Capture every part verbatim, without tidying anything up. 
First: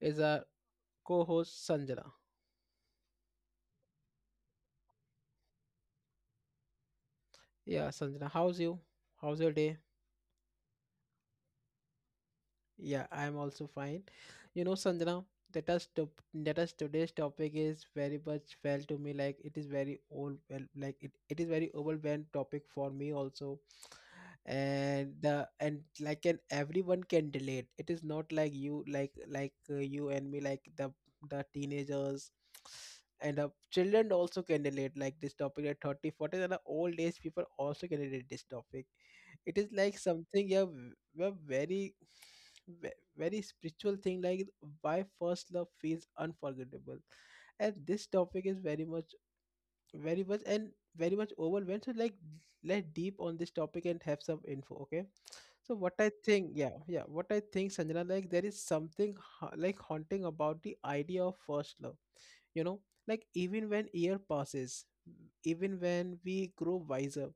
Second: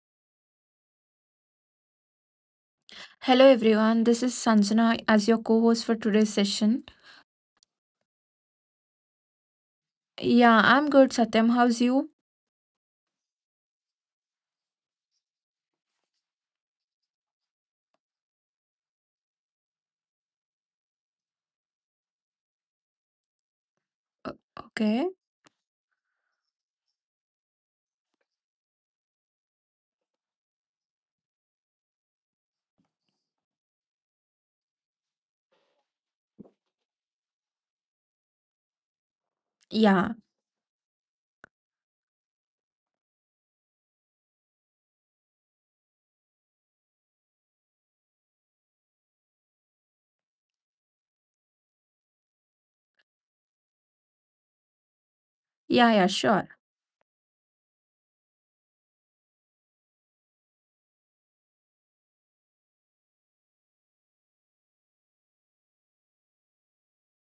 is our co-host Sanjana. Hello everyone, this is Sanjana as your co-host for today's session. Yeah, Sanjana, how's you? How's your day? Yeah, I'm good, Satyam. How's you? Yeah, I'm also fine. You know, Sanjana, that us to, that us today's topic is very much felt to me like it is very old, well, like it, it is very overwhelmed topic for me also, and Okay. the and like and everyone can relate. It is not like you like like uh, you and me, like the the teenagers and the children also can relate like this topic at thirty, forty, and the old age people also can relate this topic. It is like Yeah. something. Yeah, we're very ve- very spiritual thing, like why first love feels unforgettable. And this topic is very much very much and very much overwhelmed so like let deep on this topic and have some info. Okay, so what Yeah, I yeah, think, sure. yeah yeah what i think sanjana like there is something ha- like haunting about the idea of first love, you know like even when year passes, even when we grow wiser,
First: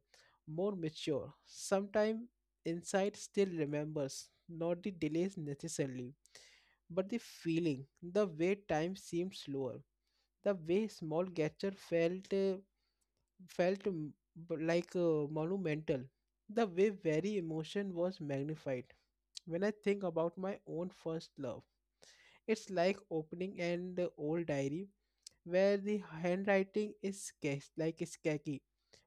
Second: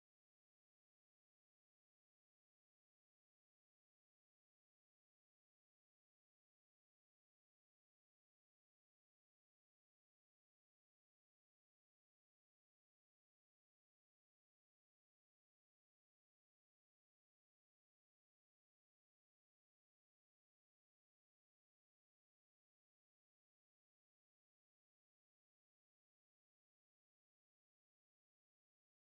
more mature sometime, insight still remembers not the delays necessarily, but the feeling, the way time seemed slower, the way small gesture felt uh, felt m- b- like uh, monumental, the way very emotion was magnified. When I think about my own first love, it's like opening an old diary where the handwriting is sketched like sketchy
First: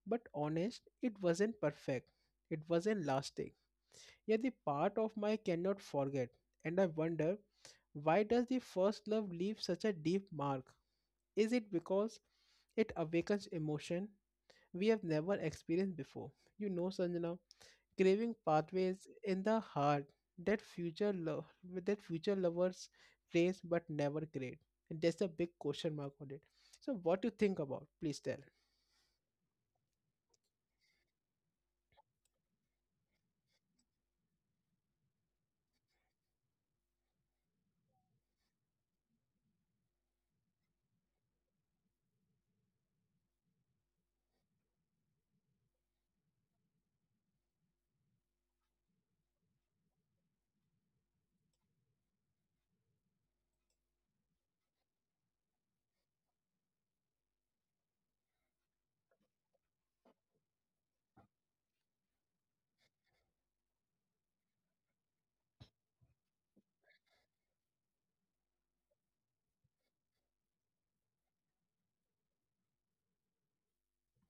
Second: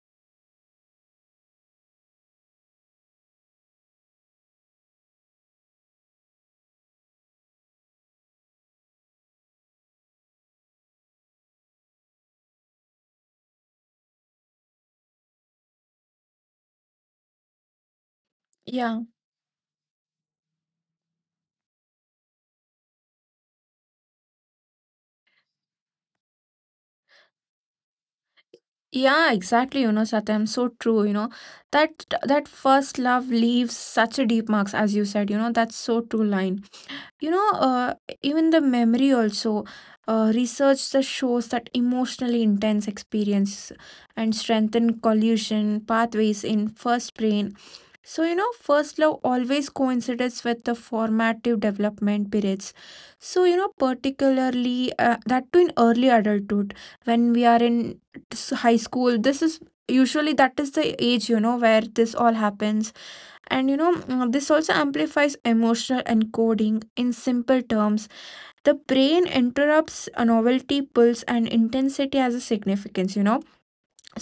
but honest. It wasn't perfect, it wasn't lasting, yet the part of my cannot forget. And I wonder, why does the first love leave such a deep mark? Is it because it awakens emotion we have never experienced before? You know, Sanjana, craving Yeah. pathways in the heart that future love that future lovers raise but never create. And there's a big question mark on it. So what do you think about? Please tell. Yeah, exactly, you know, Satyam, so true, you know. That that first love leaves such a deep marks as you said, you know, that's so true line. You know, uh, Even the memory also, uh, research that shows that emotionally intense experience and strengthen collusion pathways in first brain. So, you know, first love always coincides with the formative development periods. So, you know, particularly uh, that too in early adulthood, when we are in s- high school, this is usually that is the age, you know, where this all happens. And, you know, mm, this also amplifies emotional encoding in simple terms. The brain interrupts a novelty, pulse, and intensity as a significance, you know,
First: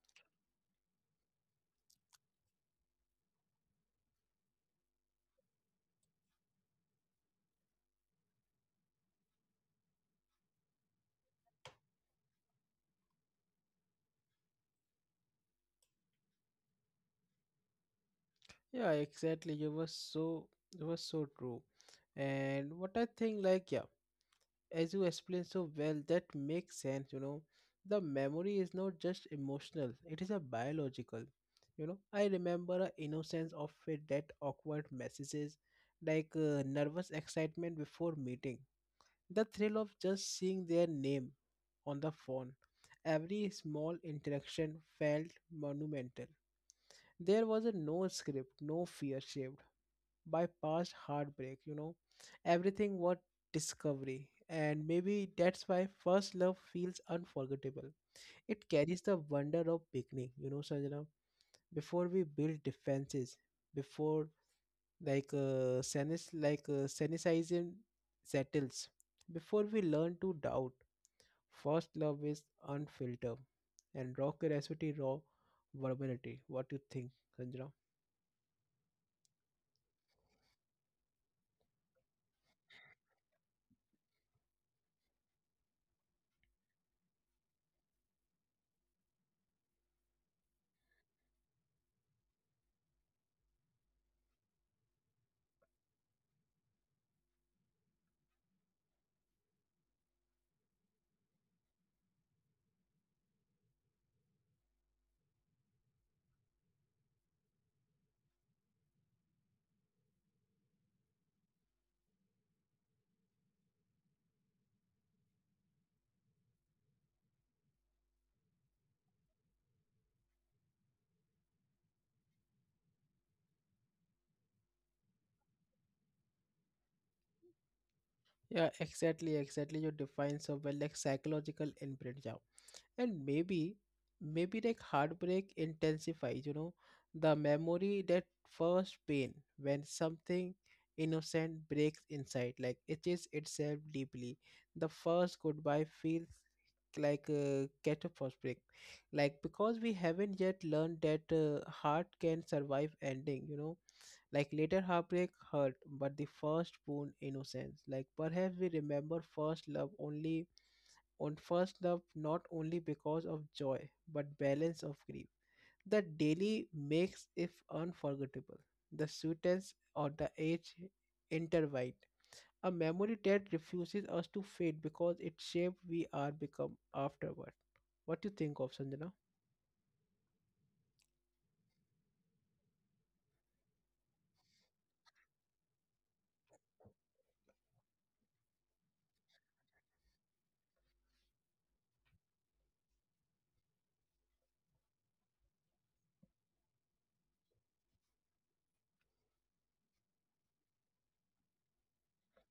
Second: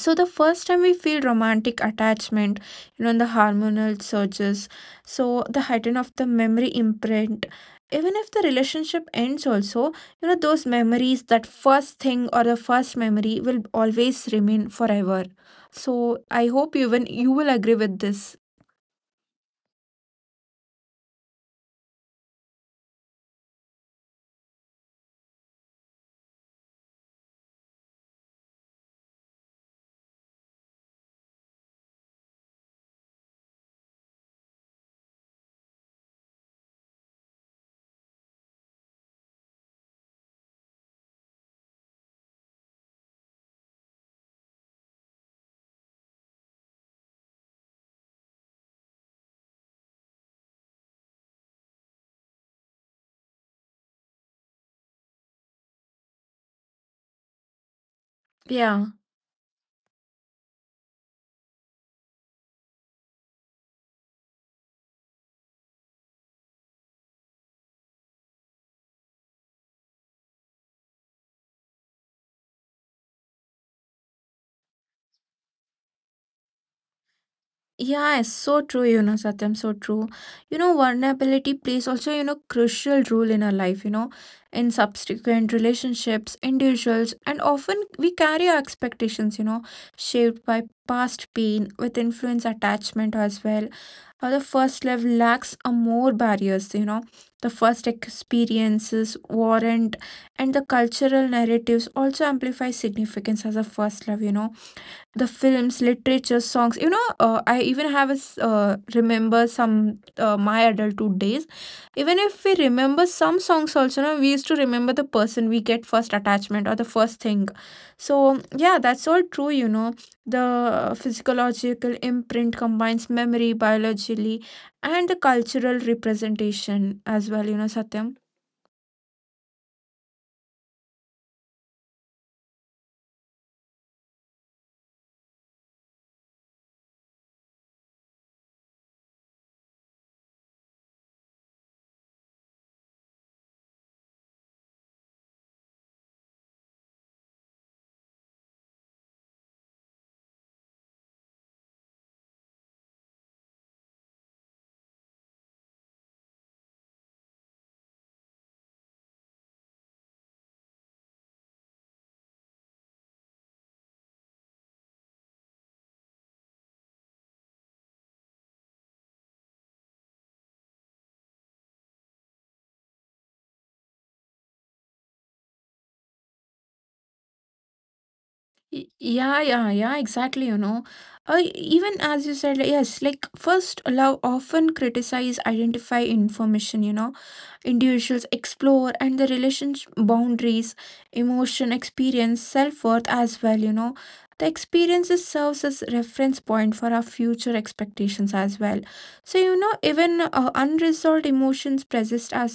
so the first time we feel romantic attachment, you know, in the hormonal surges, so the heighten of the memory imprint, even if the relationship ends also, you know, those memories, that first thing or the first memory will always remain forever. So I hope even you will agree with this. Yeah, exactly. You were so you were so true. And what I think, like, yeah, as you explained so well, that makes sense. You know the memory is not just emotional, it is a biological. you know I remember a innocence of it, that awkward messages, like uh, nervous excitement before meeting, the thrill of just seeing their name on the phone. Every small interaction felt monumental. There was a no script, no fear shape by past heartbreak, you know. Everything was discovery. And maybe that's why first love feels unforgettable. It Yeah. carries the wonder of beginning, you know, Sanjana. Before we build defenses, before like uh, senis like uh, cynicism settles, before we learn to doubt, first love is unfiltered and raw curiosity, raw vulnerability. What do you think, Sanjana? Yeah, it's so true, you know, Satyam, so true. You know, vulnerability plays also, you know, crucial role in our life, you know, in subsequent relationships, individuals, and often we carry our expectations, you know, shaped by past pain with influence attachment as well. How the first love lacks a more barriers, you know, the first experiences warrant and the cultural narratives also amplify significance as a first love, you know, the films, literature, songs. You know, uh, I even have a s- uh, remember some uh, my adulthood days. Even if we remember some songs, also, no, we used to remember the person we get first attachment or the first thing. So yeah, that's all true. You know, the physiological imprint combines memory biologically and the cultural representation as well. You know, Satyam. Yeah, exactly, exactly. You define so well, like psychological imprint. Yeah. And maybe, maybe like heartbreak intensifies, you know, the memory, that first pain when something innocent breaks inside, like itches itself deeply. The first goodbye feels like a catastrophic, like because we haven't yet learned that uh, heart can survive ending, you know Like later heartbreak hurt, but the first wound innocence. Like perhaps we remember first love only on first love not only because of joy, but balance of grief. The daily makes if unforgettable. The sweetness or the age intertwined. A memory that refuses us to fade because it shaped we are become afterward. What do you think of Y- Sanjana? Yeah, yeah, yeah, exactly. You know, uh, even as you said, like, yes, like first love often criticize, identify information, you know, individuals explore and the relationship boundaries, emotion, experience, self worth as well, you know. The experiences serves as reference point for our future expectations as well. So, you know, even uh, unresolved emotions persist as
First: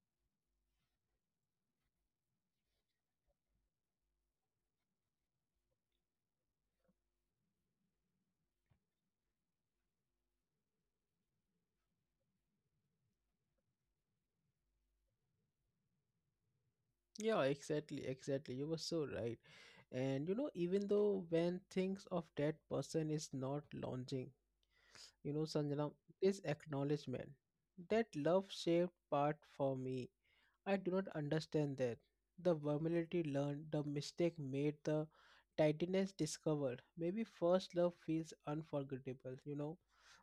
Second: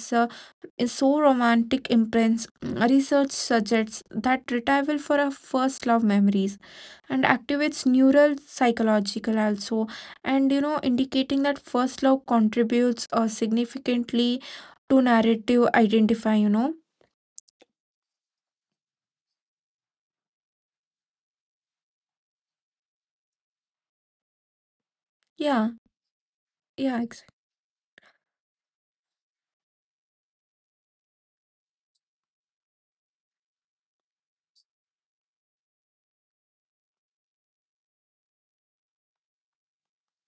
is so romantic imprints. Research suggests that retrieval for our first love memories and activates neural psychological also, and you know, indicating that first love contributes uh, significantly to narrative identify, you know. Yeah, exactly, exactly. You were so right. And you know, even though when things of that person is not launching, you know, Yeah. Sanjana, this yeah ex- acknowledgement, that love shaped part for me, I do not understand that. The vulnerability learned, the mistake made, the tidiness discovered. Maybe first love feels unforgettable, you know,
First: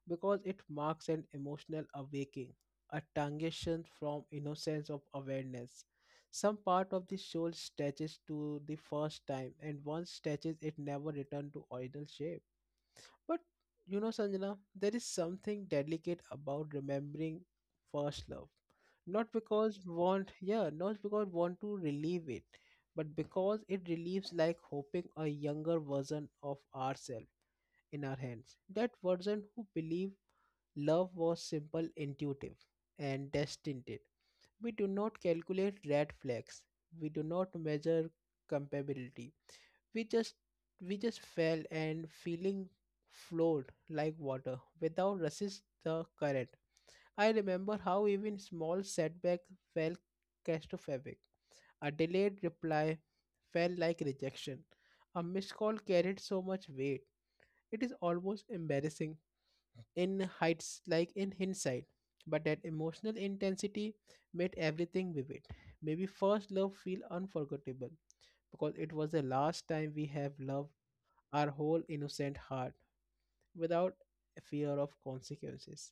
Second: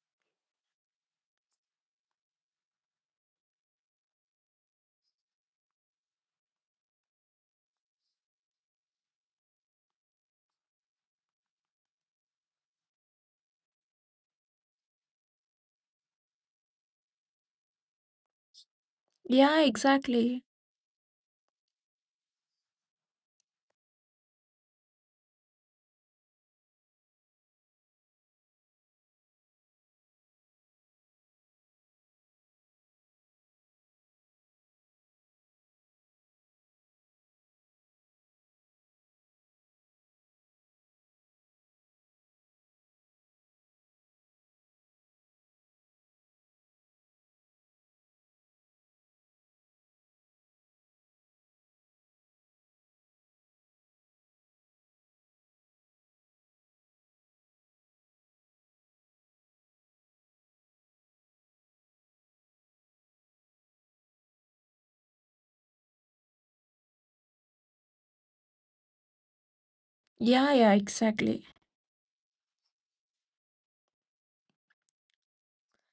because it marks an emotional awakening, a transition from innocence of awareness. Some part of the soul stretches to the first time, and once stretches, it never returns to original shape. But you know, Sanjana, there is something delicate about remembering first love. Not yeah, because want, exactly. yeah, not because want to relieve it, but because it relieves like hoping a younger version of ourselves in our hands. That version who believed love was simple, intuitive, and destined it. We do not calculate red flags. We do not measure compatibility. we just we just fell, and feeling flowed like water without resist the current. I remember how even small setback felt catastrophic. A delayed reply felt like rejection. A missed call carried so much weight. It is almost embarrassing in heights, like in hindsight. But that emotional intensity made everything vivid. Maybe first love feel unforgettable because it was the last time we have Yeah. loved Yeah, exactly. our whole innocent heart without a fear of consequences,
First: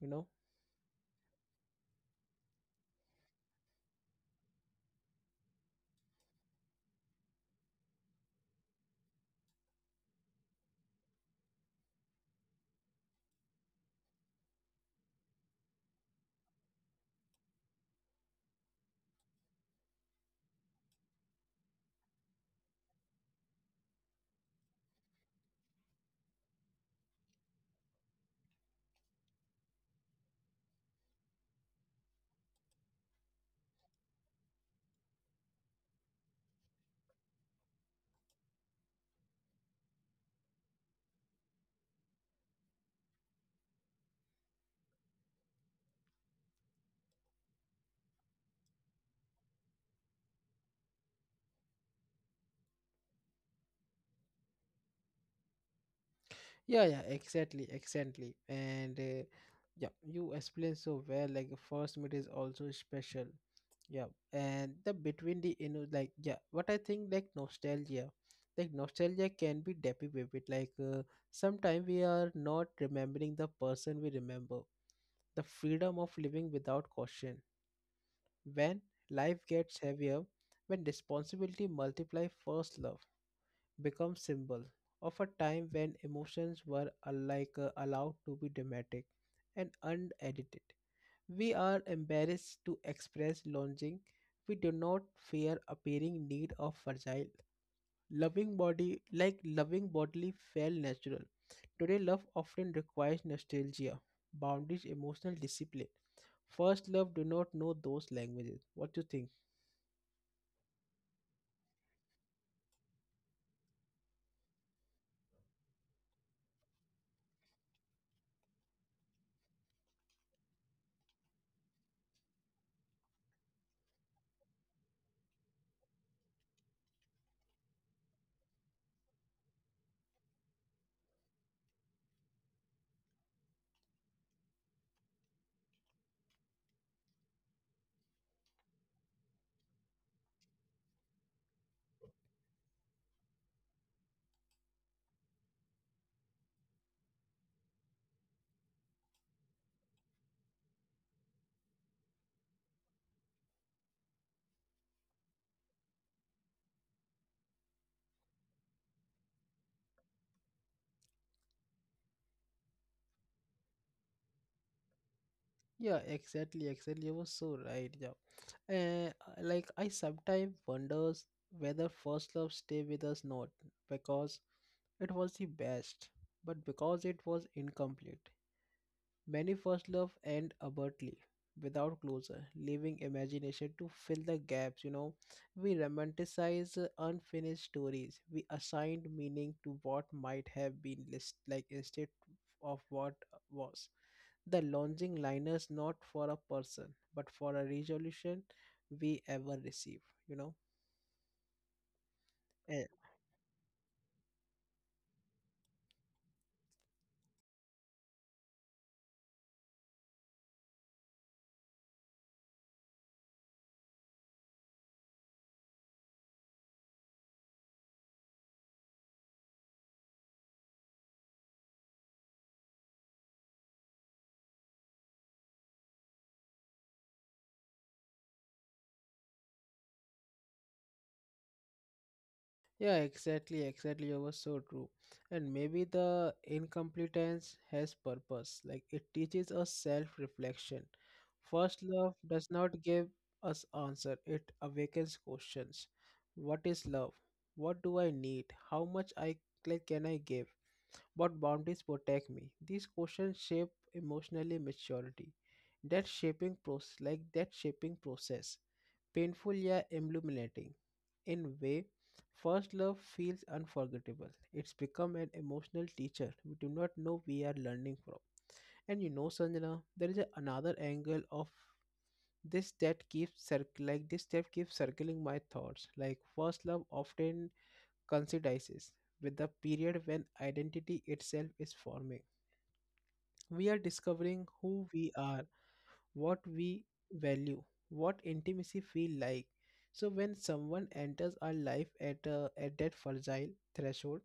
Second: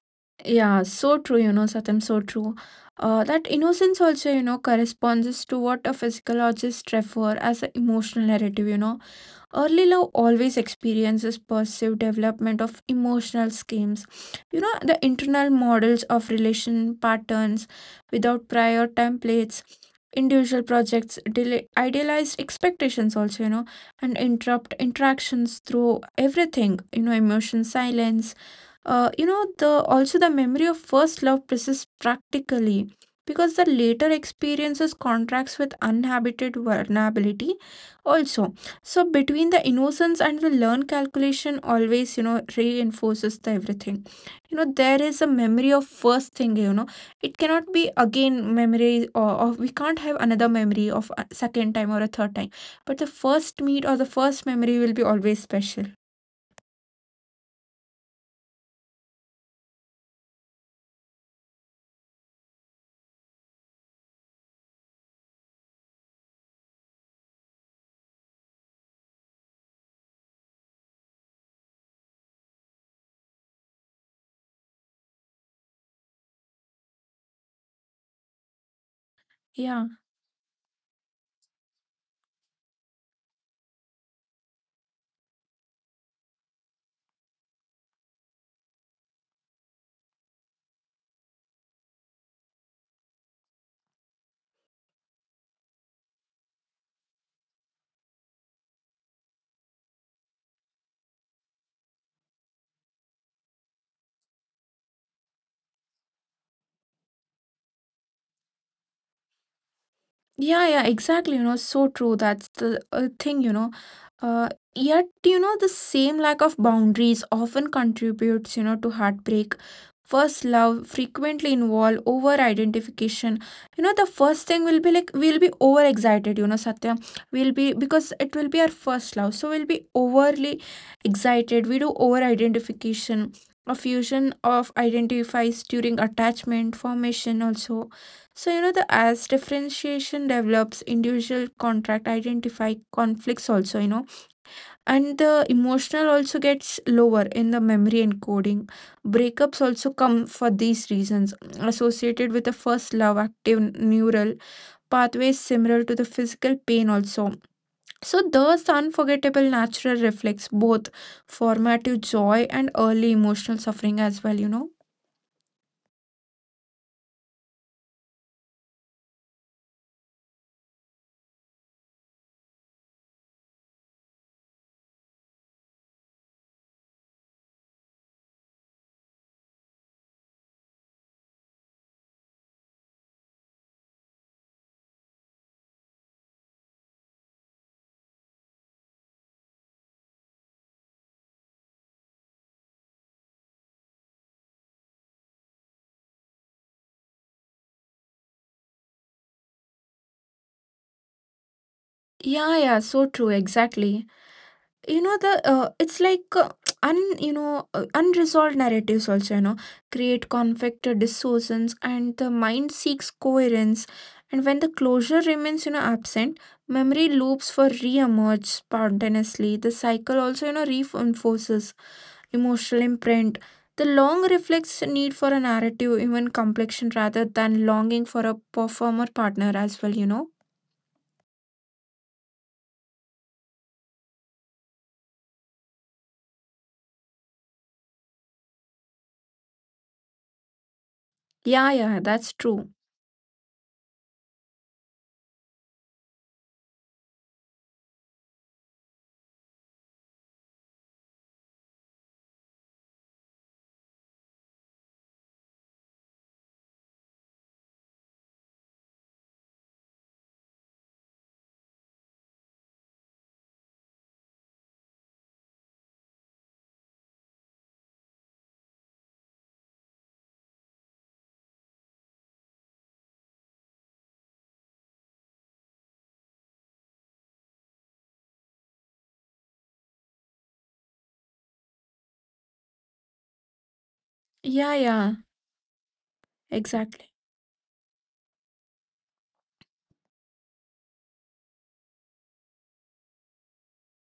you know. Yeah, so true, you know, Satyam, so true. Uh, that innocence also, you know, corresponds to what a physiologist refer as an emotional narrative, you know. Early love always experiences perceived development of emotional schemes. You know, the internal models of relation patterns without prior templates, individual projects, deli- idealized expectations also, you know, and interrupt interactions through everything, you know, emotion silence. Uh, you know, the also the memory of first love persists practically because the later experiences contracts with uninhabited vulnerability also, so between the innocence and the learned calculation always, you know, reinforces the everything. You know, there is a memory of first thing, you know. It cannot be again memory or, or we can't have another memory of a second time or a third time. But the first meet or the first memory will be always special. Yeah, yeah, exactly, exactly. And uh, yeah, you explained so well, like the first meet is also special. Yeah. And the between the, you know, like, yeah, what I think, like, nostalgia, like nostalgia can be deppy with it, like uh, sometimes we are not remembering the person, we remember the freedom of living without caution. When life gets Yeah. heavier, when responsibility multiply, first love becomes symbol of a time when emotions were uh, like uh, allowed to be dramatic and unedited. We are embarrassed to express longing. We do not fear appearing need of fragile. Loving body like loving bodily felt natural. Today love often requires nostalgia, boundaries, emotional discipline. First love do not know those languages. What do you think? Yeah, yeah, exactly. You know, so true. That's the uh, thing, you know. Uh, Yet, you know, the same lack of boundaries often contributes, you know, to heartbreak. First love frequently involve over identification. You know, the first thing will be like we'll be overexcited, you know, Satya. We'll be because it will be our first love. So we'll be overly excited. We do over identification. A fusion of identifies during attachment formation also, so, you know, the as differentiation develops, individual contract identify conflicts also, you know, and the emotional also gets lower in the memory encoding. Breakups also come for these reasons associated with the first love active neural pathways similar to the physical pain also. So, thus, the unforgettable natural reflects both formative joy and early emotional suffering as well, you know. Yeah, exactly, exactly. You were so right. Yeah, uh, like I sometimes wonders whether first love stay with us not because it was the best, but because it was incomplete. Many first love end abruptly, without closure, leaving imagination to fill the gaps. You know, we romanticize uh, unfinished stories. We assigned meaning to what might have been, list like instead of what was. The launching liners not for a person, but for a resolution we ever receive, you know. Yeah, yeah, Eh, so true, exactly. You know the uh, it's like uh, un you know, uh, unresolved narratives also, you know, create conflict, uh, distortions, and the mind seeks coherence, and when the closure remains, you know, absent, memory loops for re-emerge spontaneously. The cycle also, you know, reinforces emotional imprint. The long reflects need for a narrative even complexion rather than longing for a performer partner as well, you know. yeah, exactly, exactly, you were so true. And maybe the incompetence has purpose, like it teaches us self-reflection. First Yeah, love yeah, does that's not true. give us answer, it awakens questions. What is love? What do I need? How much I like can I give? What boundaries protect me? These questions shape emotionally maturity. That shaping process, like that shaping process, painful yet illuminating. In way, first love feels unforgettable. It's become an emotional teacher we do not know we are learning from. And you know, Sanjana, there is a- another angle of this that keeps circ- like this that keeps circling my thoughts. Like first love often coincides with the period when identity itself is forming. We are discovering who Yeah, we yeah, are, what we exactly. value, what intimacy feel like. So when someone enters our life at a, at that fragile threshold,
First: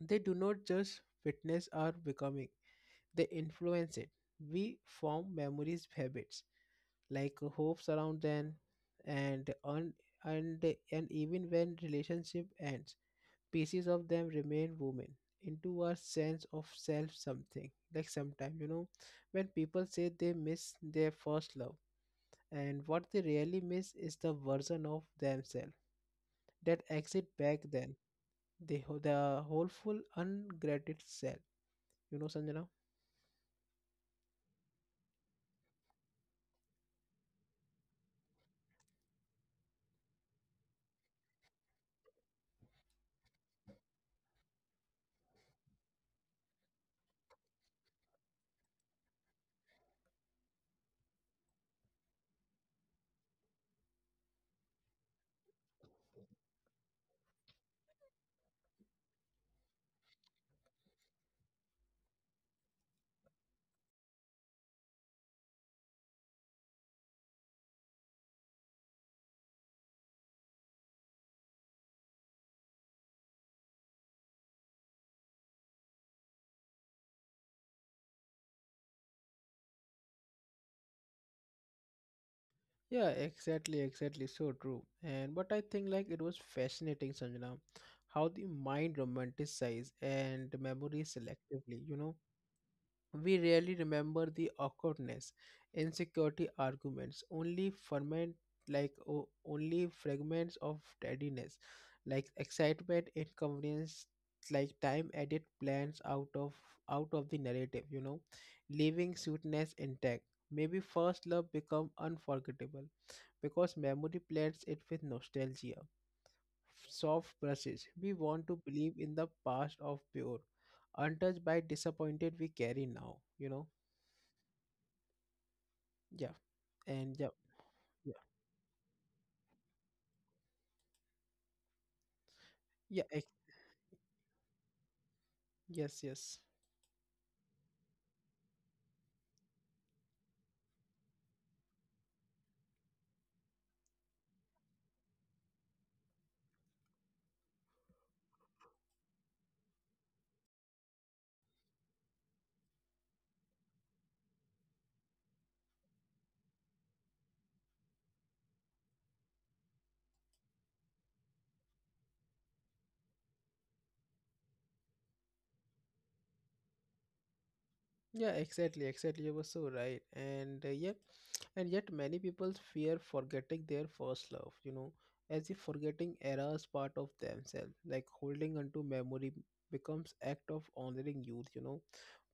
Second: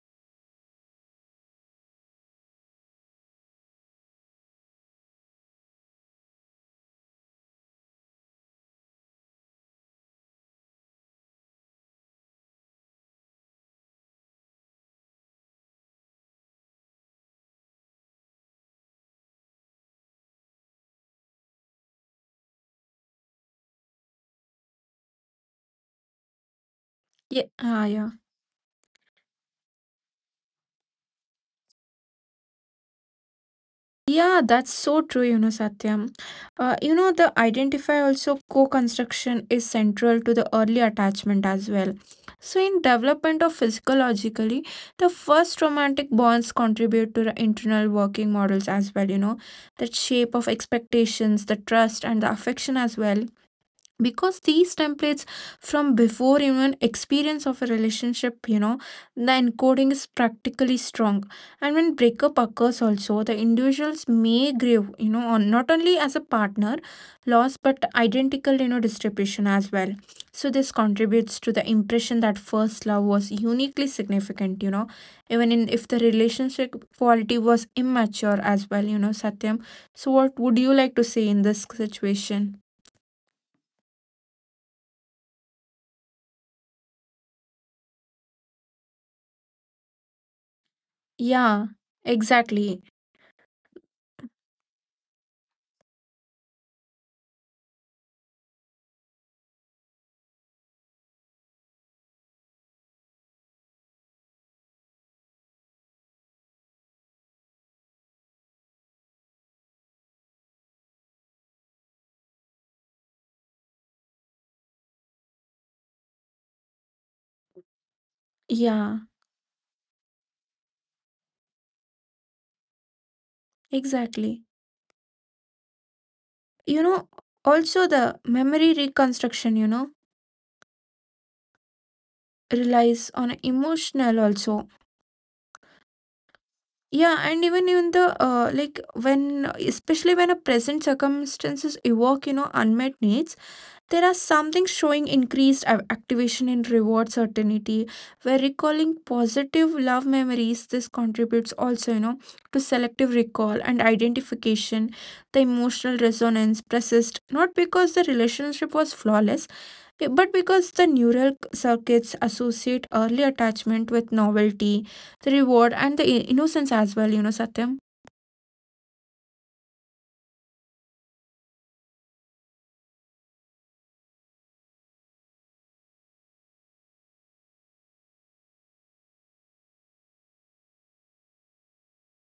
they do not just witness our becoming; they influence it. We form memories, habits like hopes around them, and on and and even when relationship ends, pieces of them remain women into our sense of self, something like sometimes, you know, when people say they miss their first love, and what they really miss is the version of themselves that exit yeah back ah, then, yeah. the ho- the hopeful ungrateful self, you know, Sanjana. Yeah, that's so true, you know, Satyam. Uh, you know, the identify also co construction is central to the early attachment as well. So, in development of physiologically, the first romantic bonds contribute to the internal working models as well, you know, that shape of expectations, the trust, and the affection as well, because these templates from before even experience of a relationship, you know, the encoding is practically strong. And when breakup occurs also, the individuals may grieve, you know, on not only as a partner loss but identical, you know, distribution as well. So this contributes to the impression that first love was uniquely significant, you know, even in if the relationship quality was immature as well, you know, Satyam. So what would you like to say in this situation? Yeah, exactly, exactly, so true. And but I think, like, it was fascinating, Sanjana, how the mind romanticized and memories Yeah, selectively, you know. exactly. We rarely remember the awkwardness, insecurity arguments, only ferment like o- only fragments of tardiness, like excitement, inconvenience, like time added plans out of out of the narrative, you know, leaving sweetness intact. Maybe first love become unforgettable because memory blends it with nostalgia. Soft brushes. We want to believe in Yeah, the past of pure, untouched by disappointed we carry now, you know. exactly. Yeah, and You yeah, know, yeah, also the memory reconstruction, you know, yeah, ex- relies on emotional also. yes, yes, Yeah, and even in the uh, like when especially when a present circumstances evoke, you know, unmet needs, there are something showing increased av- activation in reward certainty, where recalling positive love memories, this contributes also, you know, to selective recall and identification. The emotional resonance persists, not because the relationship was flawless, eh, but because the neural circuits associate early attachment with novelty, the reward, and the i- innocence as well, you know, Satyam. yeah, exactly, exactly. You were so right. And uh, yeah, and yet many people fear forgetting their first love, you know, as if forgetting errors part of themselves, like holding onto memory becomes act of honoring youth, you know,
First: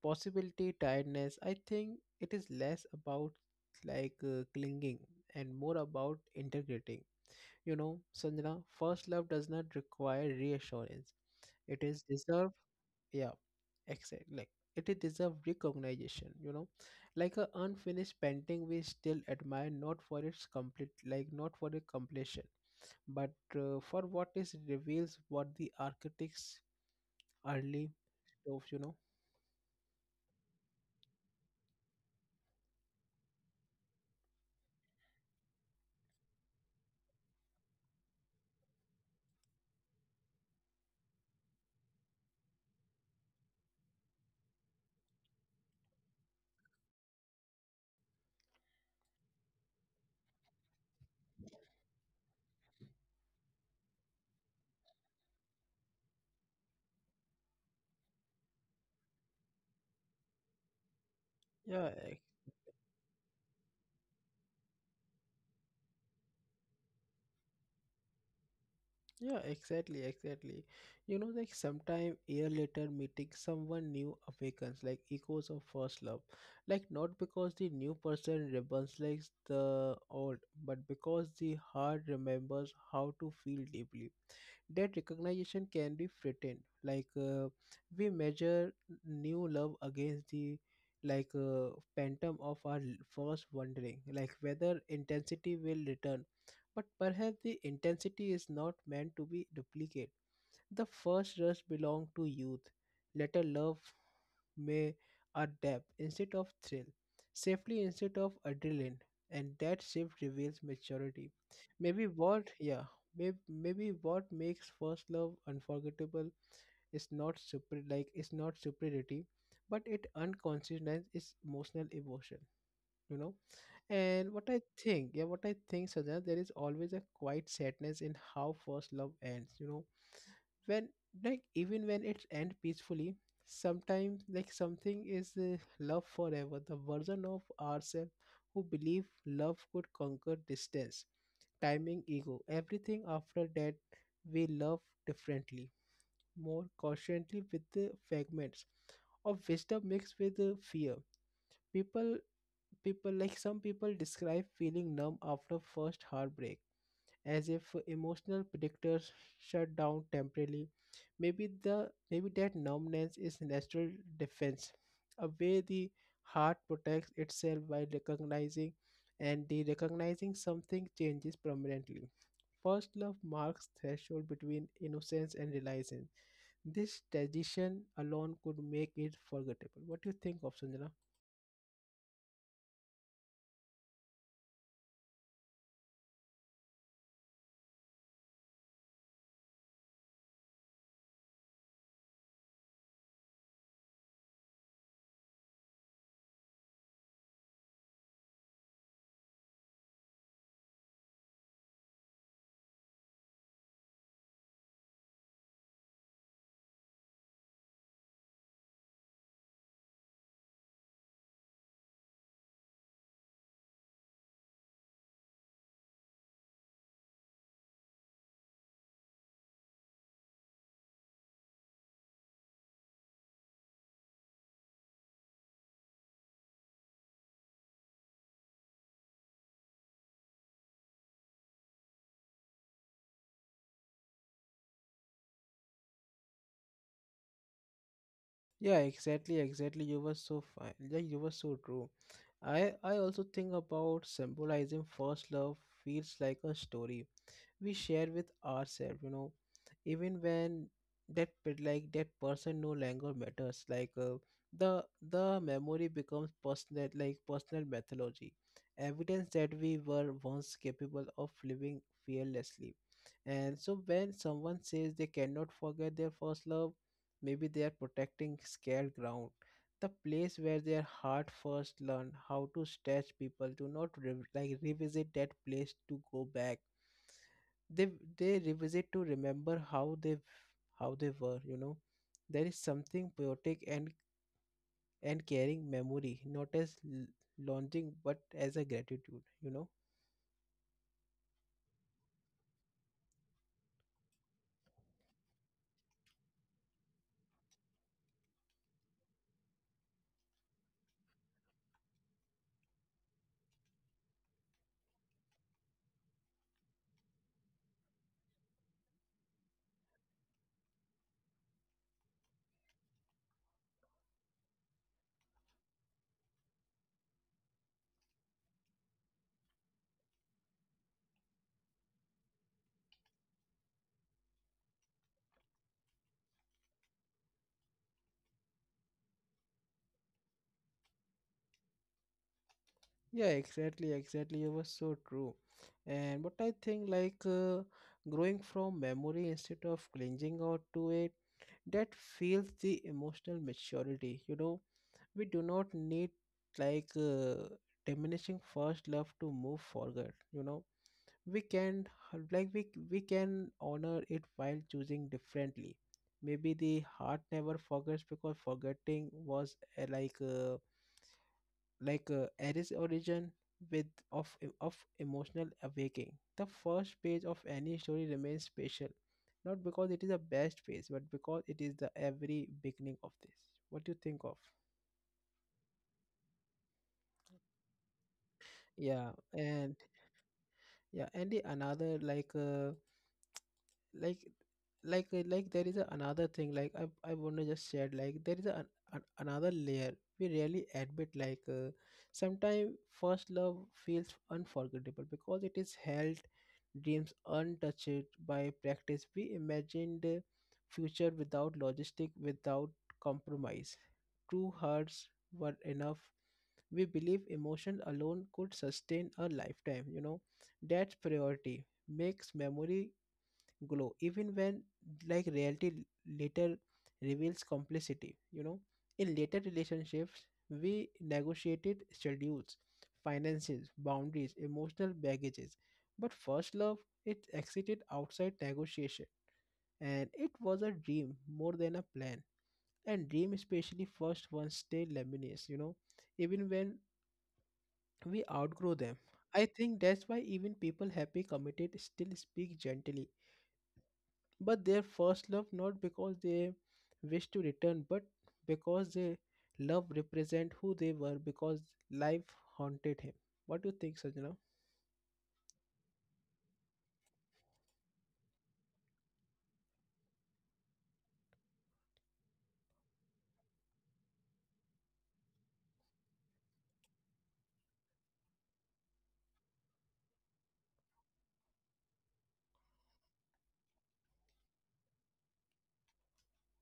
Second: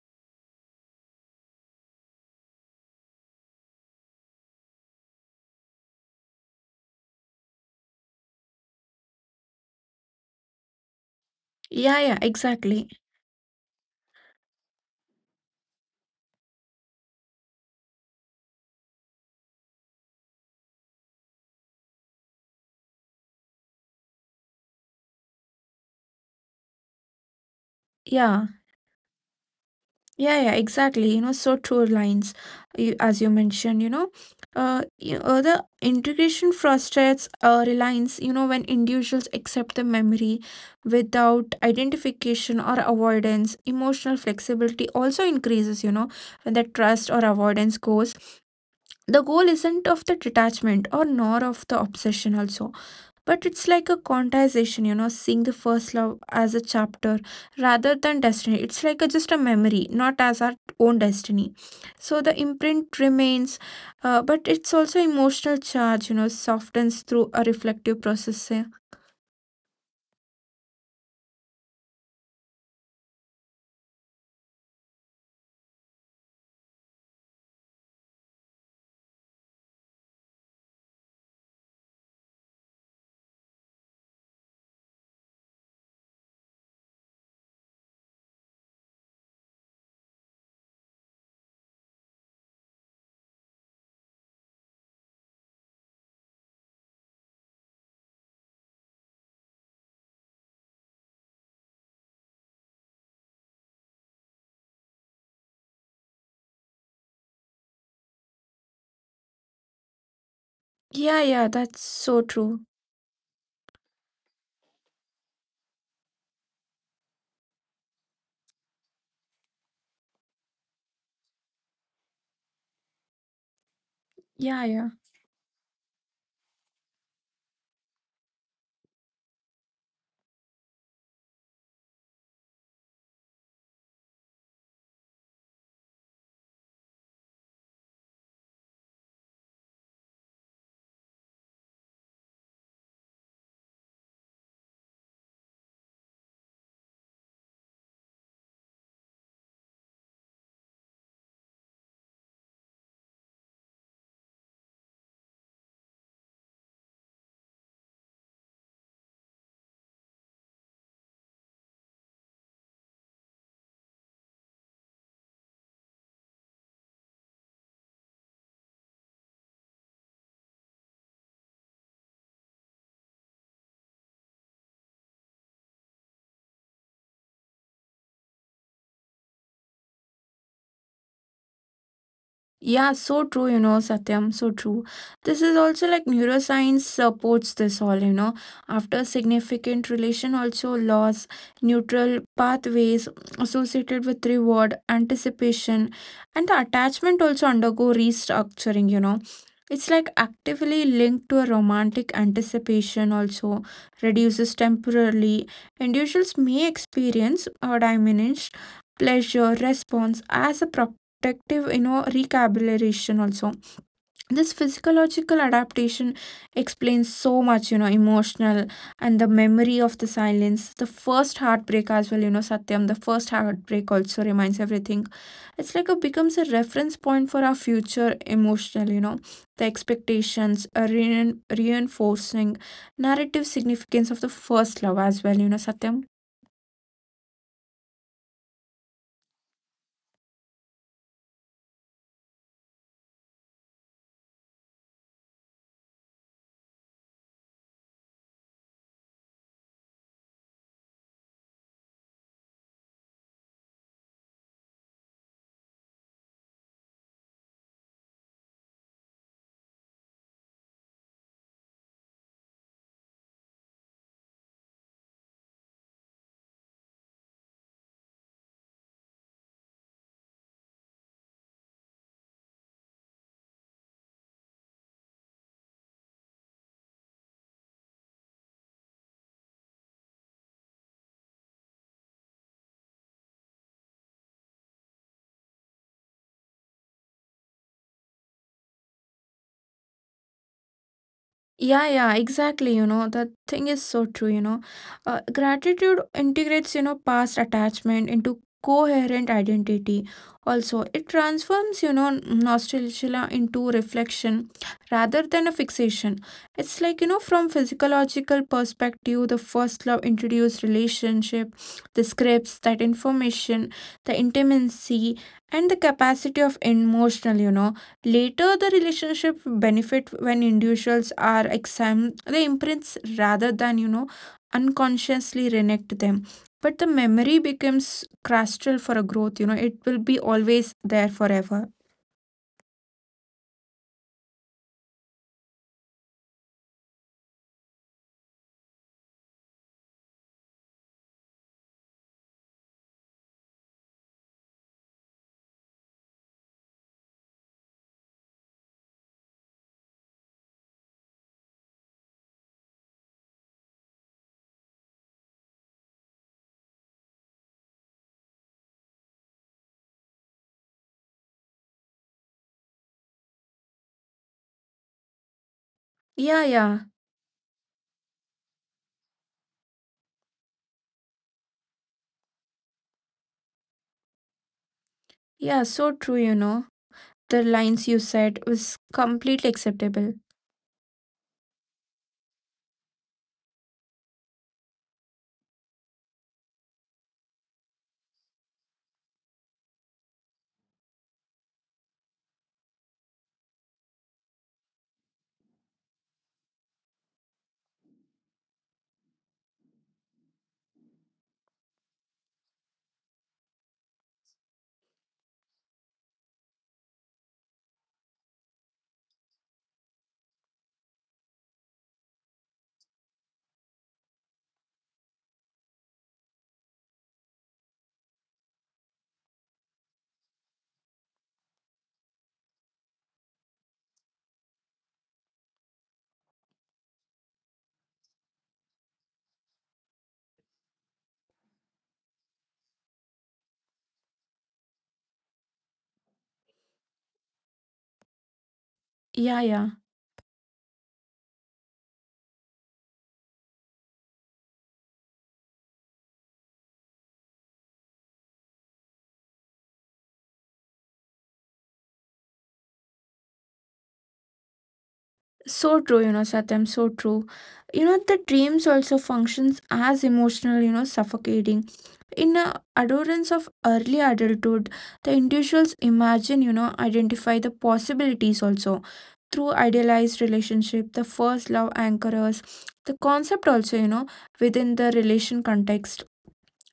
possibility, tiredness. I think it is less about like uh, clinging and more about integrating. You know, Sanjana, first love does not require reassurance. It Yeah, is yeah, deserved. exactly. Yeah, exactly, like it is deserve recognition, you know, like a unfinished painting we still admire not for its complete, like not for the completion, but uh, for what is reveals, what the architects early Yeah. of, you know. Yeah, yeah, exactly. You know, so true lines, you- as you mentioned, you know, uh, you, uh, the integration frustrates uh, reliance, you know, when individuals accept the memory without identification or avoidance, emotional flexibility also increases, you know, when the trust or avoidance goes. The goal isn't of the detachment or nor of the obsession also, but it's like a quantization, you know, seeing the first love as a chapter rather than destiny. It's like a, just a memory, not as our own destiny. Yeah. So the imprint remains, uh, but it's also emotional charge, you know, softens through a reflective process. Eh? Yeah, exactly, exactly. You know, like sometime year later meeting someone new awakens like echoes of first love. Like not because the new person rebels like the old, but because the heart remembers how to feel deeply. That recognition can be threatened, like uh, we measure new love against the, like uh, phantom of our l- first, wondering like whether intensity will return. But perhaps the intensity is not meant to be duplicated. The first rush belonged to youth. Later, love may a depth instead of thrill, safely instead of adrenaline, and that shift reveals Yeah, maturity. yeah, that's Maybe so true. what, yeah, maybe maybe what makes first love unforgettable is not super like is not superiority, but it unconsciousness is emotional emotion. You know. And Yeah, what I yeah. think, yeah, what I think, Sajna, there is always a quiet sadness in how first love ends. You know, when like even when it ends peacefully, sometimes like something is uh, love forever. The version of ourselves who believe love could conquer distance, timing, ego, everything. After that, we love differently, more cautiously, with the fragments of wisdom mixed with uh, fear. People people like some people describe feeling numb after first heartbreak as if emotional predictors shut down temporarily. Maybe the maybe that numbness is natural defense, a way the heart protects itself by recognizing and the recognizing something changes permanently. First love marks threshold between innocence and realization. This transition alone could make it forgettable. What do you think of Sanjana? Yeah, so true, you know, Satyam, so true. This is also like neuroscience supports this all, you know. After significant relation also loss, neutral pathways associated with reward, anticipation, and the attachment also undergo restructuring, you know. It's like actively linked to a romantic anticipation also reduces temporarily. Individuals may experience a diminished pleasure response as a protective, you know, recalibration also. This physiological adaptation explains so much, you know, emotional, and the memory of the silence, the first heartbreak as well, you know, Satyam. The first heartbreak also reminds everything. It's like it becomes a reference point for our future emotional, you know, the expectations, a rein reinforcing narrative significance of the first love as well, you know, Satyam. Yeah, exactly, exactly. You were so fine. Yeah, you were so true. I I also think about symbolizing first love feels like a story we share with ourselves, you know, even when that pe- like that person no longer matters, like uh, the the memory becomes personal, like personal mythology, evidence that we were once capable of living fearlessly. And so when someone says they cannot forget their first love, maybe they are protecting scared ground, the place where their heart first learned how to stretch. People do not rev- like revisit that place to go back, they they revisit to remember how they how they were, you know. There is something poetic and and carrying memory not as l- launching but as a gratitude, you know. Yeah, yeah, exactly. You know, the thing is so true. You know, uh, gratitude integrates, you know, past attachment into coherent identity. Also, it transforms, you know, nostalgia into reflection rather than a fixation. It's like, you know, from physiological perspective, the first love introduced relationship, the scripts, that information, the intimacy, and the capacity of emotional, you know. Later, the relationship benefit when individuals are examine the imprints rather than, you know, unconsciously reenact them. But the memory becomes crystal for a growth. You know, it will be always there forever. Yeah, exactly, exactly, it was so true. And what I think, like uh, growing from memory instead of clinging out to it, that feels the emotional maturity, you know. We do not need, like uh, diminishing first love to move forward, you know. We can, like we, we can honor it while choosing differently. Maybe the heart never forgets because forgetting was uh, like uh, like uh, Aries origin with of eh, of emotional awakening. Yeah, The yeah, first page of any story remains special, not because it is the best page but because it is the every beginning of this. What do you think of? yeah. So true. You know, the lines you said was yeah completely and acceptable. yeah and the another, like uh, like like uh, like there is a another thing, like i i want to just share. Like there is a, an, an- another layer we really admit. Like uh, sometimes first love feels unforgettable because it is held dreams untouched by practice. We imagined a future without logistic, without compromise. True hearts were enough. We believe emotion alone could sustain a lifetime, you know. That's priority makes memory glow even when like reality later reveals complicity, you know. In later relationships we negotiated schedules, finances, boundaries, emotional baggages. But first love, it exited outside negotiation, and it was a dream more than a plan. And dream, especially first ones, stay luminous, you know, even when we outgrow them. Yeah, I yeah. think that's why even people happy committed still speak gently but their first love, not because they wish to return but because they love represent who they were, because life haunted him. What do you think, Sajna? So true. You know, Satyam. So true. You know, the dreams also functions as emotional. You know, suffocating in a adolescence of early adulthood, the individuals imagine, you know, identify the possibilities also through idealized relationship. The first love anchors the concept also, you know, within the relation context.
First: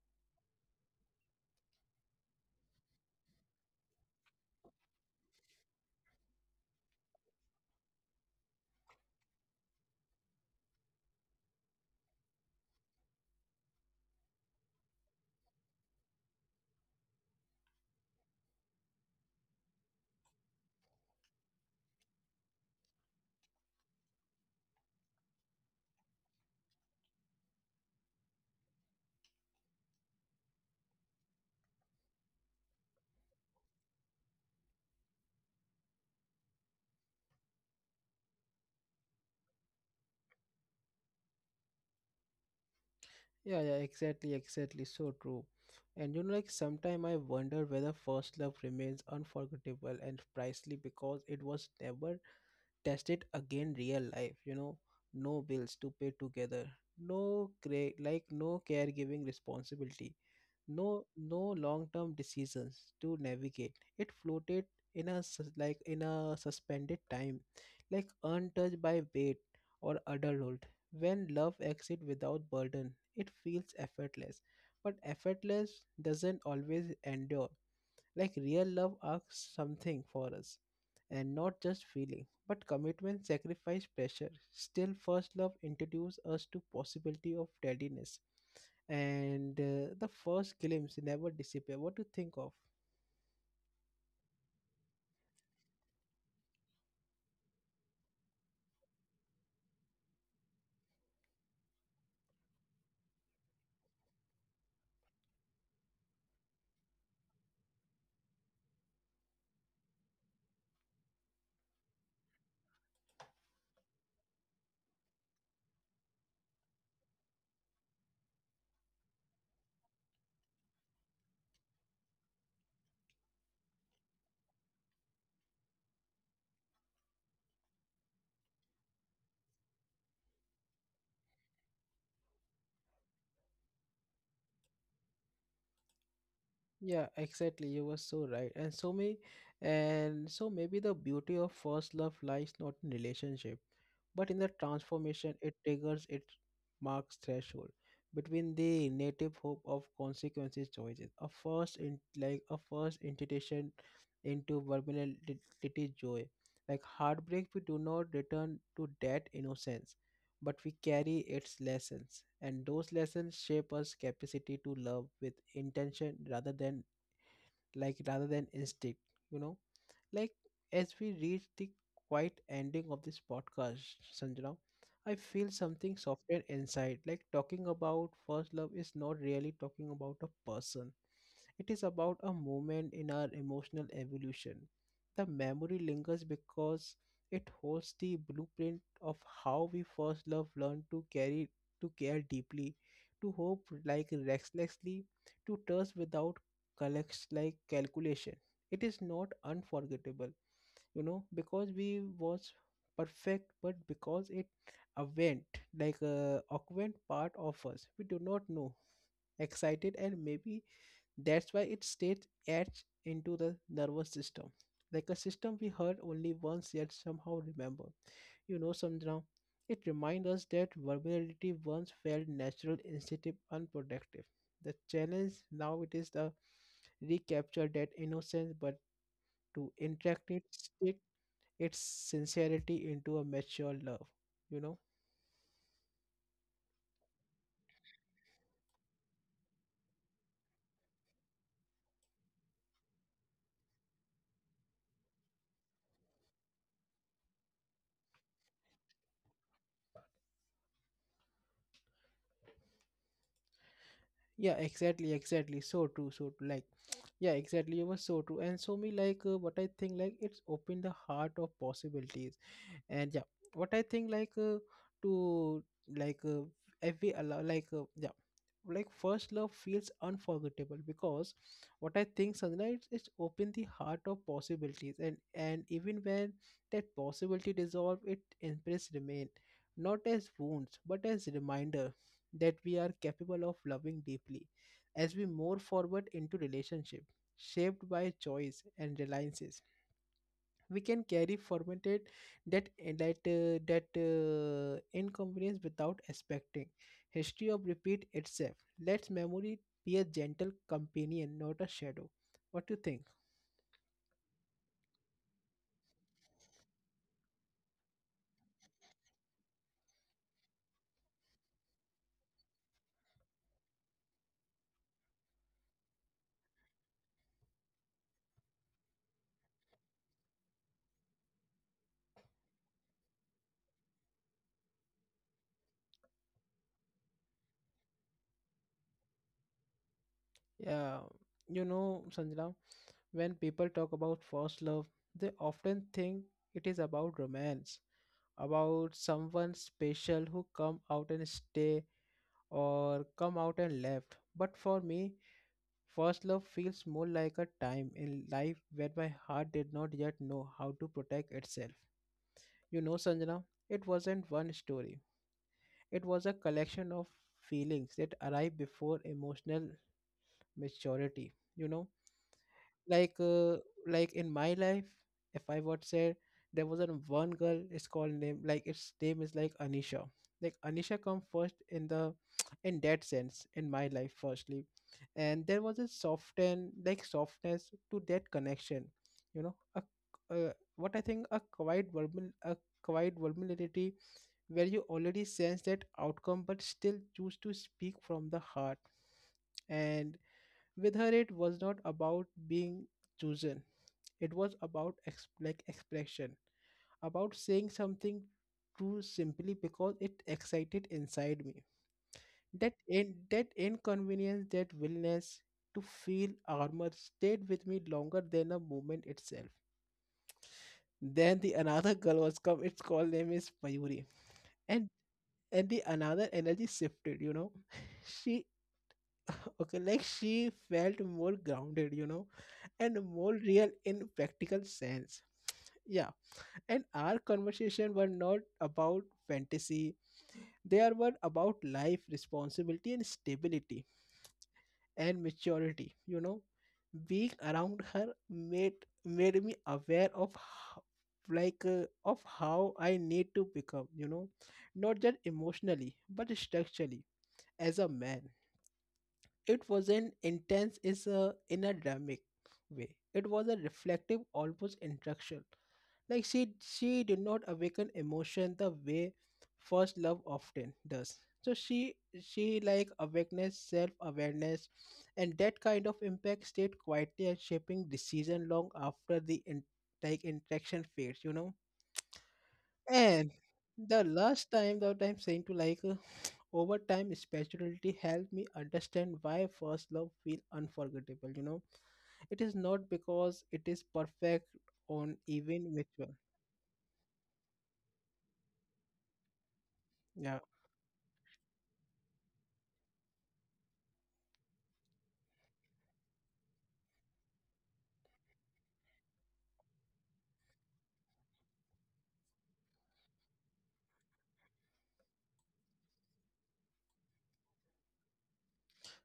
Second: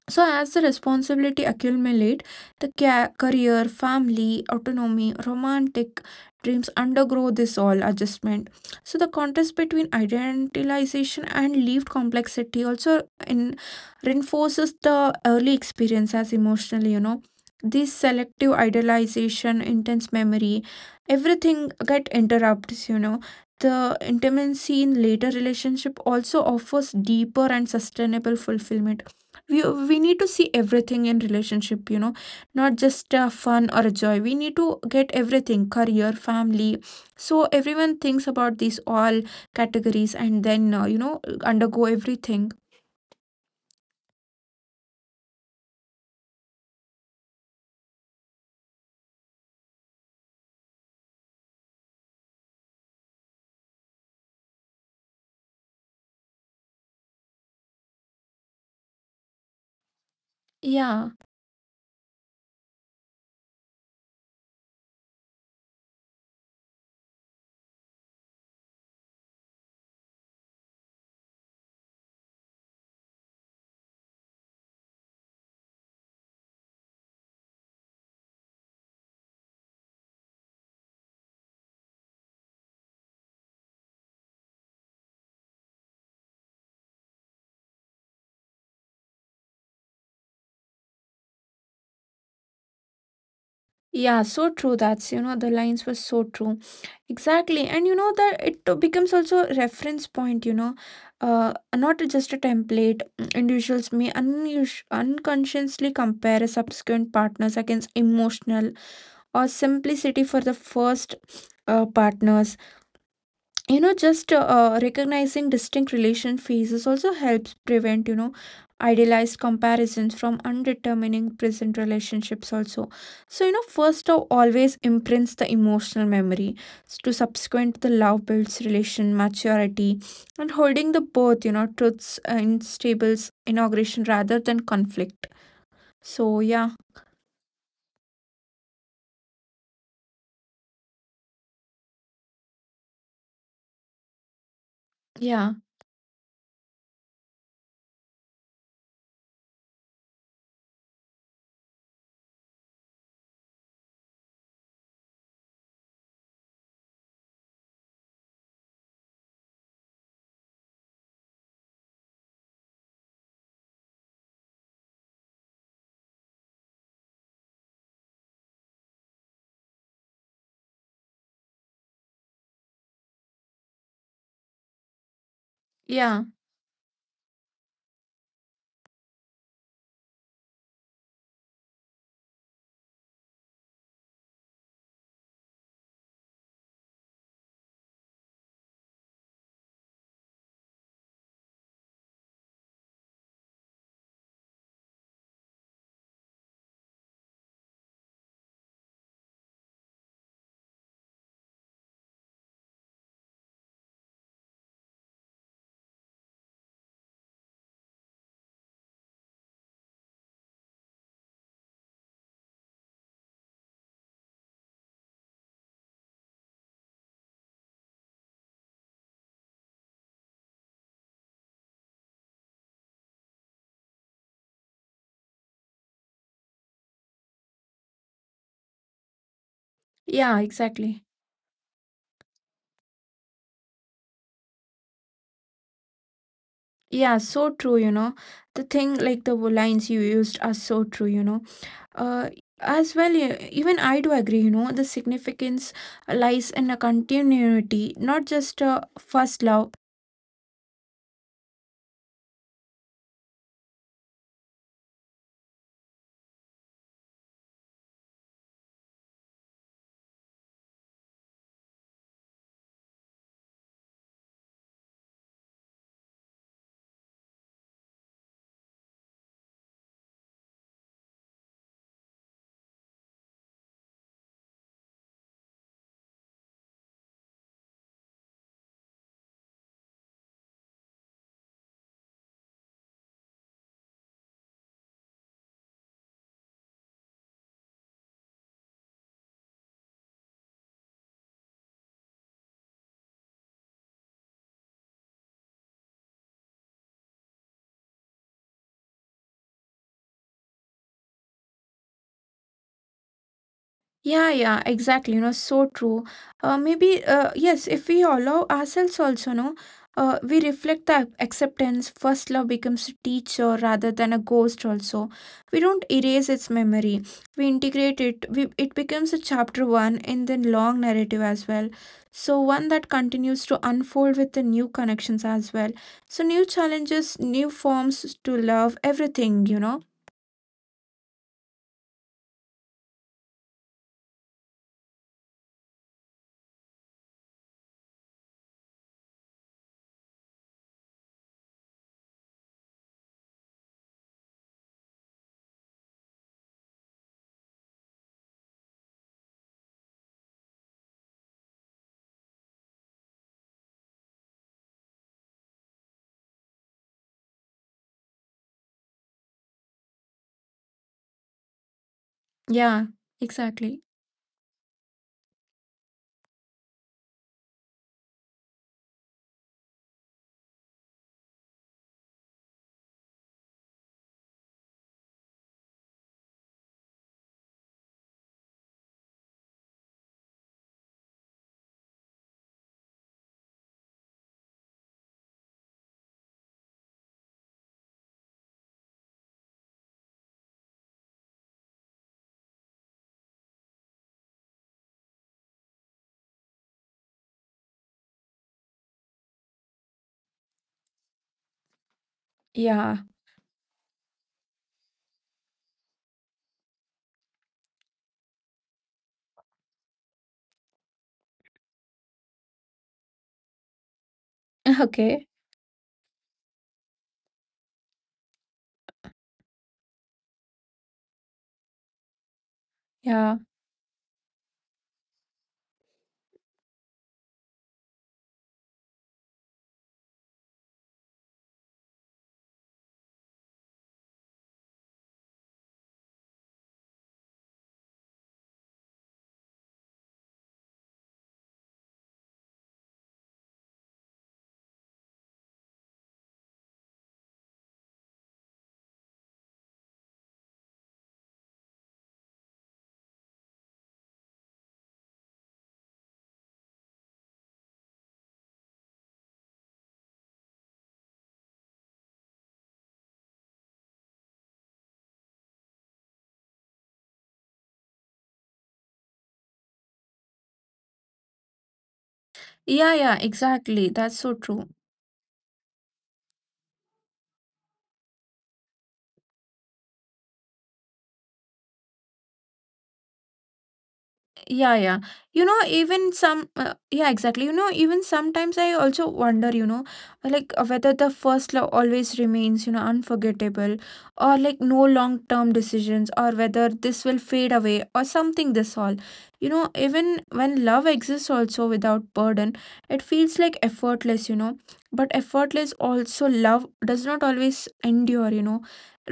So as the responsibility accumulate, the ca- career, family, autonomy, romantic dreams undergo this all adjustment. So the contrast between idealization and lived complexity also in, reinforces the early experience as emotionally, you know. This selective idealization, intense memory, everything get interrupts, you know. The intimacy in later relationship also offers deeper and sustainable fulfillment. We, we need to see everything in relationship, you know, not just uh, fun or joy. We need to get everything, career, family. So everyone thinks about these all categories and then, uh, you know, undergo everything. Yeah, yeah, exactly, exactly, so true. And you know, like sometimes I wonder whether first love remains unforgettable and priceless because it was never tested again real life, you know. No bills to pay together, no cra- like no caregiving responsibility, no Yeah, no long-term decisions to navigate. It floated in a sus- like in a suspended time, like untouched by weight or adulthood. When love exists without burden, it feels effortless. But effortless doesn't always endure. Like real love asks something for us, and not just feeling, but commitment, sacrifice, pressure. Still, first love introduces us to possibility of readiness, and uh, the first glimpse never disappear. What do you think of? yeah, so true. That's you know, the lines were so true. Exactly. And you know that it to- becomes also a reference point, you know. Uh not just a template. Mm, individuals may unus- unconsciously compare subsequent partners against emotional or simplicity for the first uh, partners, you know. Just uh, uh, recognizing distinct relation phases also helps prevent, you know, idealized comparisons from undetermining present relationships also. So, you know, first love always imprints the emotional memory. To subsequent, the love builds relation maturity and holding the both, you know, truths uh, in stables inauguration rather than conflict. So yeah. Yeah, exactly. You were so right. And so may, and so maybe the beauty of first love lies not in relationship but in the transformation Yeah. it triggers. Its marks threshold between the native hope of consequences choices, a first in like a first intuition into vulnerability, joy, like heartbreak. We do not return to that innocence, but we carry its lessons, and those lessons shape us capacity to love with intention rather than like rather than instinct, you know. like as we reach the quiet ending of this podcast, Sanjana, I feel something Yeah. softer inside. Like talking about first love is not really talking about a person. It is about a moment in our emotional evolution. The memory lingers because it holds the blueprint of how we first love learned to carry, to care deeply, to hope like recklessly, to trust without collects like calculation. It is not unforgettable, you know, because we was perfect, but because it a went like a awkward part of us we do not know excited. And maybe that's why it stays etched into the nervous system, like a system we heard only once yet somehow remember, you know. Somehow it reminds us that vulnerability once felt natural, instinctive, unproductive. The challenge now, it is the recapture that innocence but to Yeah, inculcate exactly. its sincerity into a mature love, you know. Yeah, so true, you know. The thing, like the wo- lines you used are so true, you know. Uh, as well, e- even I do agree, you know, the significance lies in a continuity, not just a first love. Yeah, exactly, exactly, so true, so true. like yeah exactly, it was so true. And so me like uh, What I think, like it's opened the heart of possibilities. And yeah, what I think, like uh, to like uh, every allow like uh, yeah like first love feels unforgettable because, what I think, sunlight is open the heart of possibilities. And and even when that possibility dissolve, it impress remain, not as wounds but as reminder that we are capable of loving deeply. As we move forward into relationship shaped by choice and reliances, we can carry formatted that that uh, that uh, inconvenience without expecting history of repeat itself. Let memory be a gentle companion, not a shadow. What do you think? Yeah, yeah, exactly. You know, so true. Uh, maybe, uh, yes, if we allow ourselves also, no, uh, we reflect the ac- acceptance. First love becomes a teacher rather than a ghost. Also, we don't erase its memory. We integrate it. We It becomes a chapter one in the long narrative as well. So one that continues to unfold with the new connections as well. So new challenges, new forms to love, everything. You know. Yeah, you know, Sanjana, when people talk about first love, they often think it is about romance, about someone special who come out and stay, or come out and left. But for me, first love feels more like a time in life where my heart did not yet know how to protect itself. You know, Sanjana, it wasn't one story. It was a collection of feelings that arrived before emotional maturity. You know, Yeah, like uh, exactly. like in my life, if I would say, there was an one girl, it's called name, like its name is like Anisha. Like Anisha come first in the in that sense in my life firstly. And there was a soften, like softness to that connection, you know. A, uh, what I think, a quiet verbal, a quiet vulnerability where you already sense that outcome but still choose to speak from the heart. And with her it was not about being chosen, it was about ex- like expression, about saying something true simply because it excited inside me. That Yeah. In- that inconvenience, that willingness to feel armor, stayed with me longer than a moment itself. Then the another girl was come. Its call name is Mayuri, and Okay. and the another energy shifted. You know, she, okay, like she felt more grounded, you know, and Yeah. more real in practical sense. Yeah, and our conversation were not about fantasy. They are were about life, responsibility, and stability, and maturity, you know. Being around her made made me aware of how, like uh, of how I need to become, you know, not just emotionally but structurally, as a man. It was an intense, is a in a dramatic way, it was a reflective almost introduction. Like she she did not awaken emotion the way first love often does. So she, she like awareness, self awareness, and that kind of impact stayed quietly and shaping decision long after the in, like interaction fades. You know, Yeah, yeah, and exactly. the That's so last true. time that I'm saying to, like uh, over time spirituality helped me understand why first love feel unforgettable. You know, it is not because it is perfect Yeah, yeah. on You know, even even ritual. some, uh, yeah, exactly. You know, even sometimes I also wonder, you know, Yeah. like uh, whether the first love always remains, you know, unforgettable, or like no long term decisions, or whether this will fade away or something this all. You know, even when love exists also without burden, it feels like effortless, you know. But effortless also love does not always endure, you know.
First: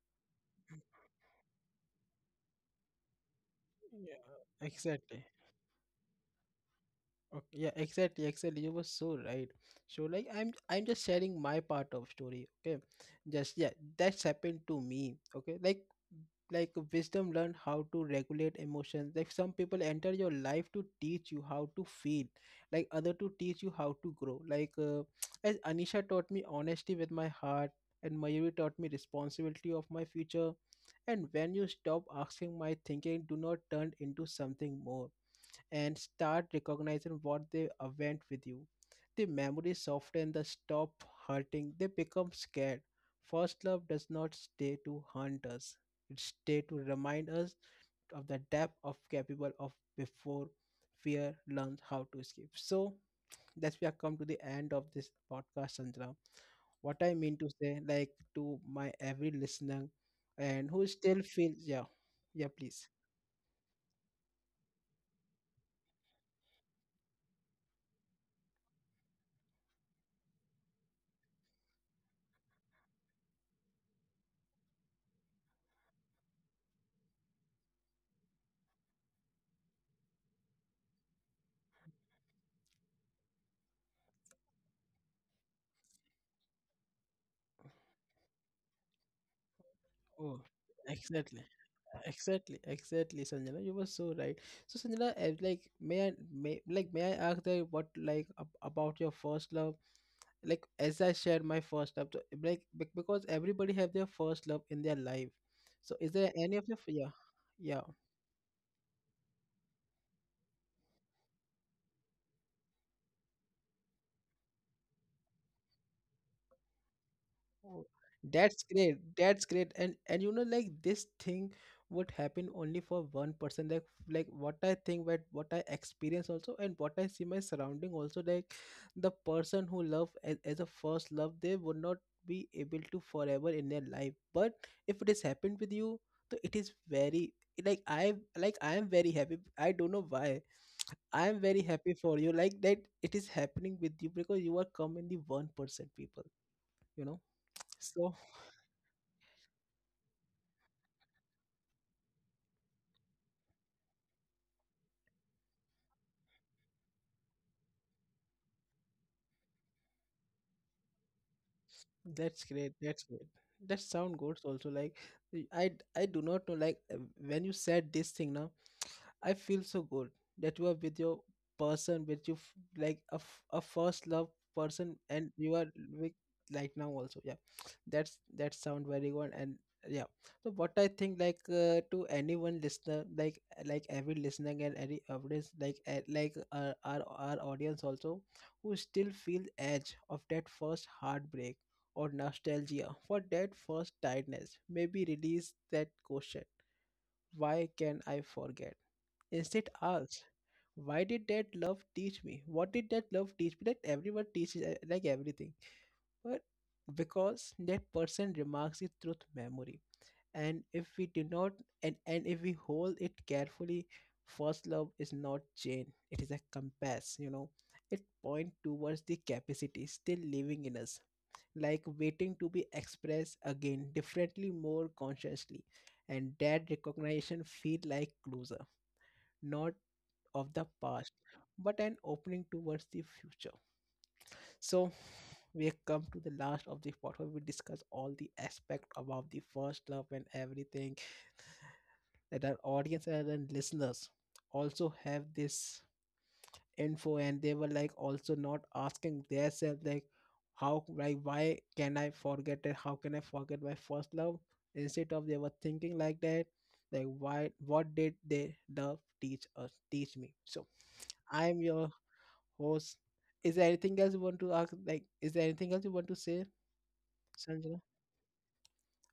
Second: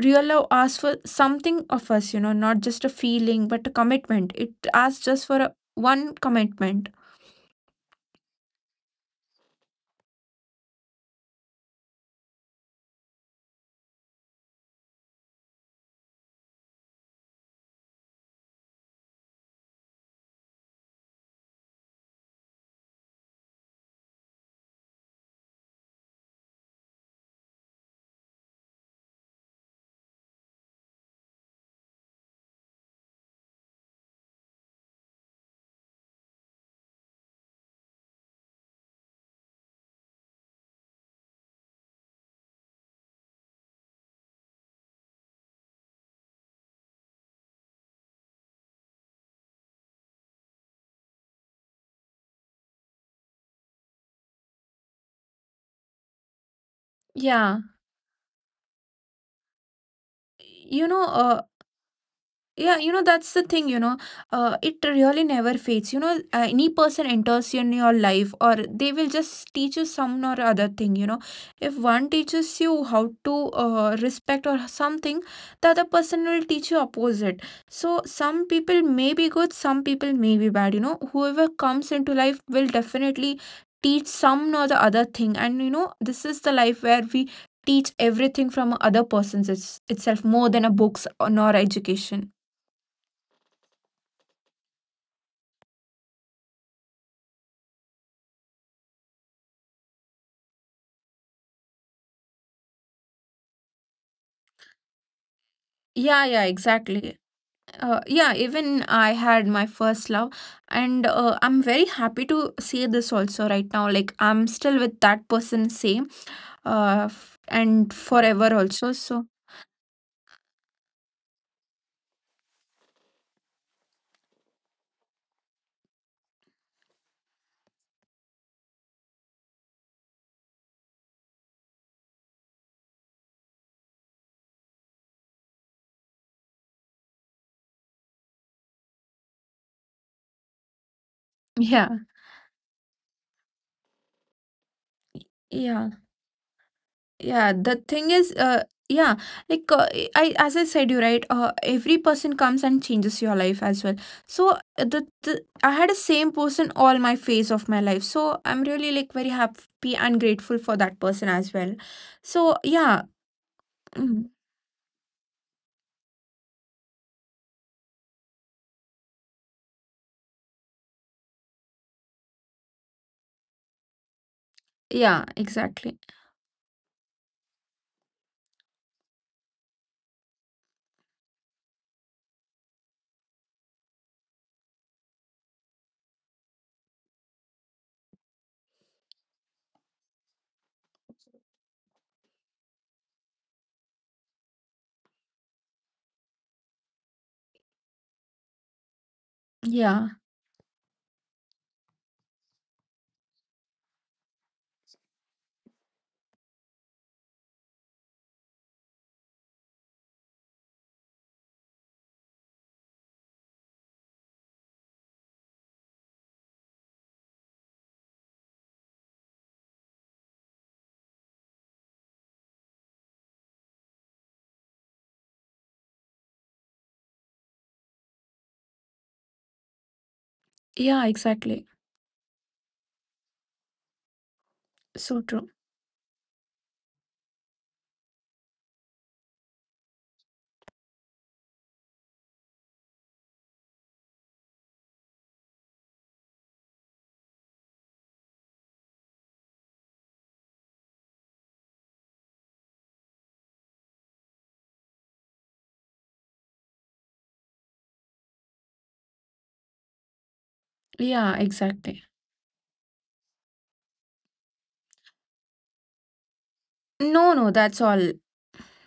Real love asks for something of us, you know, not just a feeling but a Yeah, commitment. It asks just exactly. for a one commitment. Okay, yeah, exactly, exactly, you were so right. So like I'm I'm just sharing my part of story, okay? Just yeah, that's happened to me, okay. Like like wisdom learn how to regulate emotions. Like some people enter your life to teach you how to feel, like other to teach you how to grow. Like uh, as Anisha taught me honesty with my heart and Mayuri taught me responsibility of my future. And when you stop asking my thinking, do not turn into something more, and start recognizing what they uh, went with you, the memory soften, the stop hurting, they become scared. First love does not stay to haunt us. It stay to remind us of the depth of capable of before fear learns how to escape. So that's, we have come to the end of this podcast, Sandra. What I mean to Yeah. say, like to my every listener and who you know still uh, feels, yeah, yeah, Yeah, please. you know, that's the thing, you know. Uh, it really never fades. You know, uh, any person enters in your life, or they will just teach you some or other thing, you know. If one teaches you how to uh, respect or something, the other person will teach you opposite. So some people may be good, some people may be bad, you know. Whoever comes into life will definitely teach some or the other thing. And, you know, this is the life where we teach everything from other person's it's, itself, Oh, more than a books or exactly. nor education. Exactly, exactly, Sanjana, you were so right. So, Sanjana, eh, like, may I, may, like, may I ask that what, like, ab about your first love? Like, as I shared my first love, so, eh, like, bec- because everybody have their first love in their life. So, is Yeah, there yeah, any of your, f- yeah, exactly. yeah. Uh, yeah, even I had my first love, and uh, I'm very happy to say this also right now. Like I'm still with that person, same, uh, f- Oh, and forever that's also. great, So that's great. And and you know, like this thing would happen only for one person. Like like what I think, but what I experience also, and what I see my surrounding also. Like the person who love as, as a first love, they would not be able to forever in their life. But if it has happened with you, so it is very like I like I am very happy, I don't know why. I am very yeah, happy for you. Like that it is happening with you because you are commonly one yeah, percent people, you know. yeah. The thing So is, uh, yeah, like uh, I I- as I said, you right. Uh, every person comes and changes your life as well. So uh, the, the I had the same person all my phase of my life. So I'm really like very happy and grateful for that person as well. that's So great, that's yeah. great. That sound Mhm. good also. Like I I do not know, like uh, when you said this thing now, I feel so good that you are with your person, with you f- like a, f- a first love person, and Yeah, you are exactly. with, like, now also. Yeah, that's, that sound very good. And yeah, so what I think, like uh, to anyone listener, like like every listener and every audience, like uh, like our, our our audience also, who still feel edge of that first heartbreak or nostalgia for that first tiredness, maybe release that question. Why can I forget? Instead, Yeah. ask, why did that love teach me? What did that love teach me? That everyone teaches uh, like everything, but because that person remarks it through memory, and if we do not, and and if we hold it carefully, first love is not chain; it is a compass. You know, it point towards the capacity still living in us, like waiting to be expressed again, differently, more consciously. And that recognition feel like closer, not of the Yeah, past, exactly. but an opening towards the future. So So true. we have come to the last of the part where we discuss all the aspect about the first love and everything, that our audience and our listeners also have this info, and they were like also not asking themselves like, how like why can I forget it? How can I forget my first love? Instead of they were thinking like that, like why, what did they love teach us, teach me? So Yeah, I'm your exactly. Horse. Is there anything else you want to ask? Like, is there anything else you want to say, No, no, Sanjana? that's all.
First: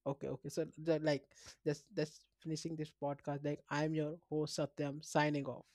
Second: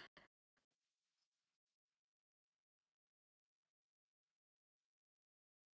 Okay, okay. So, the, like, just just finishing this podcast. Like, I'm your host Satyam, signing off.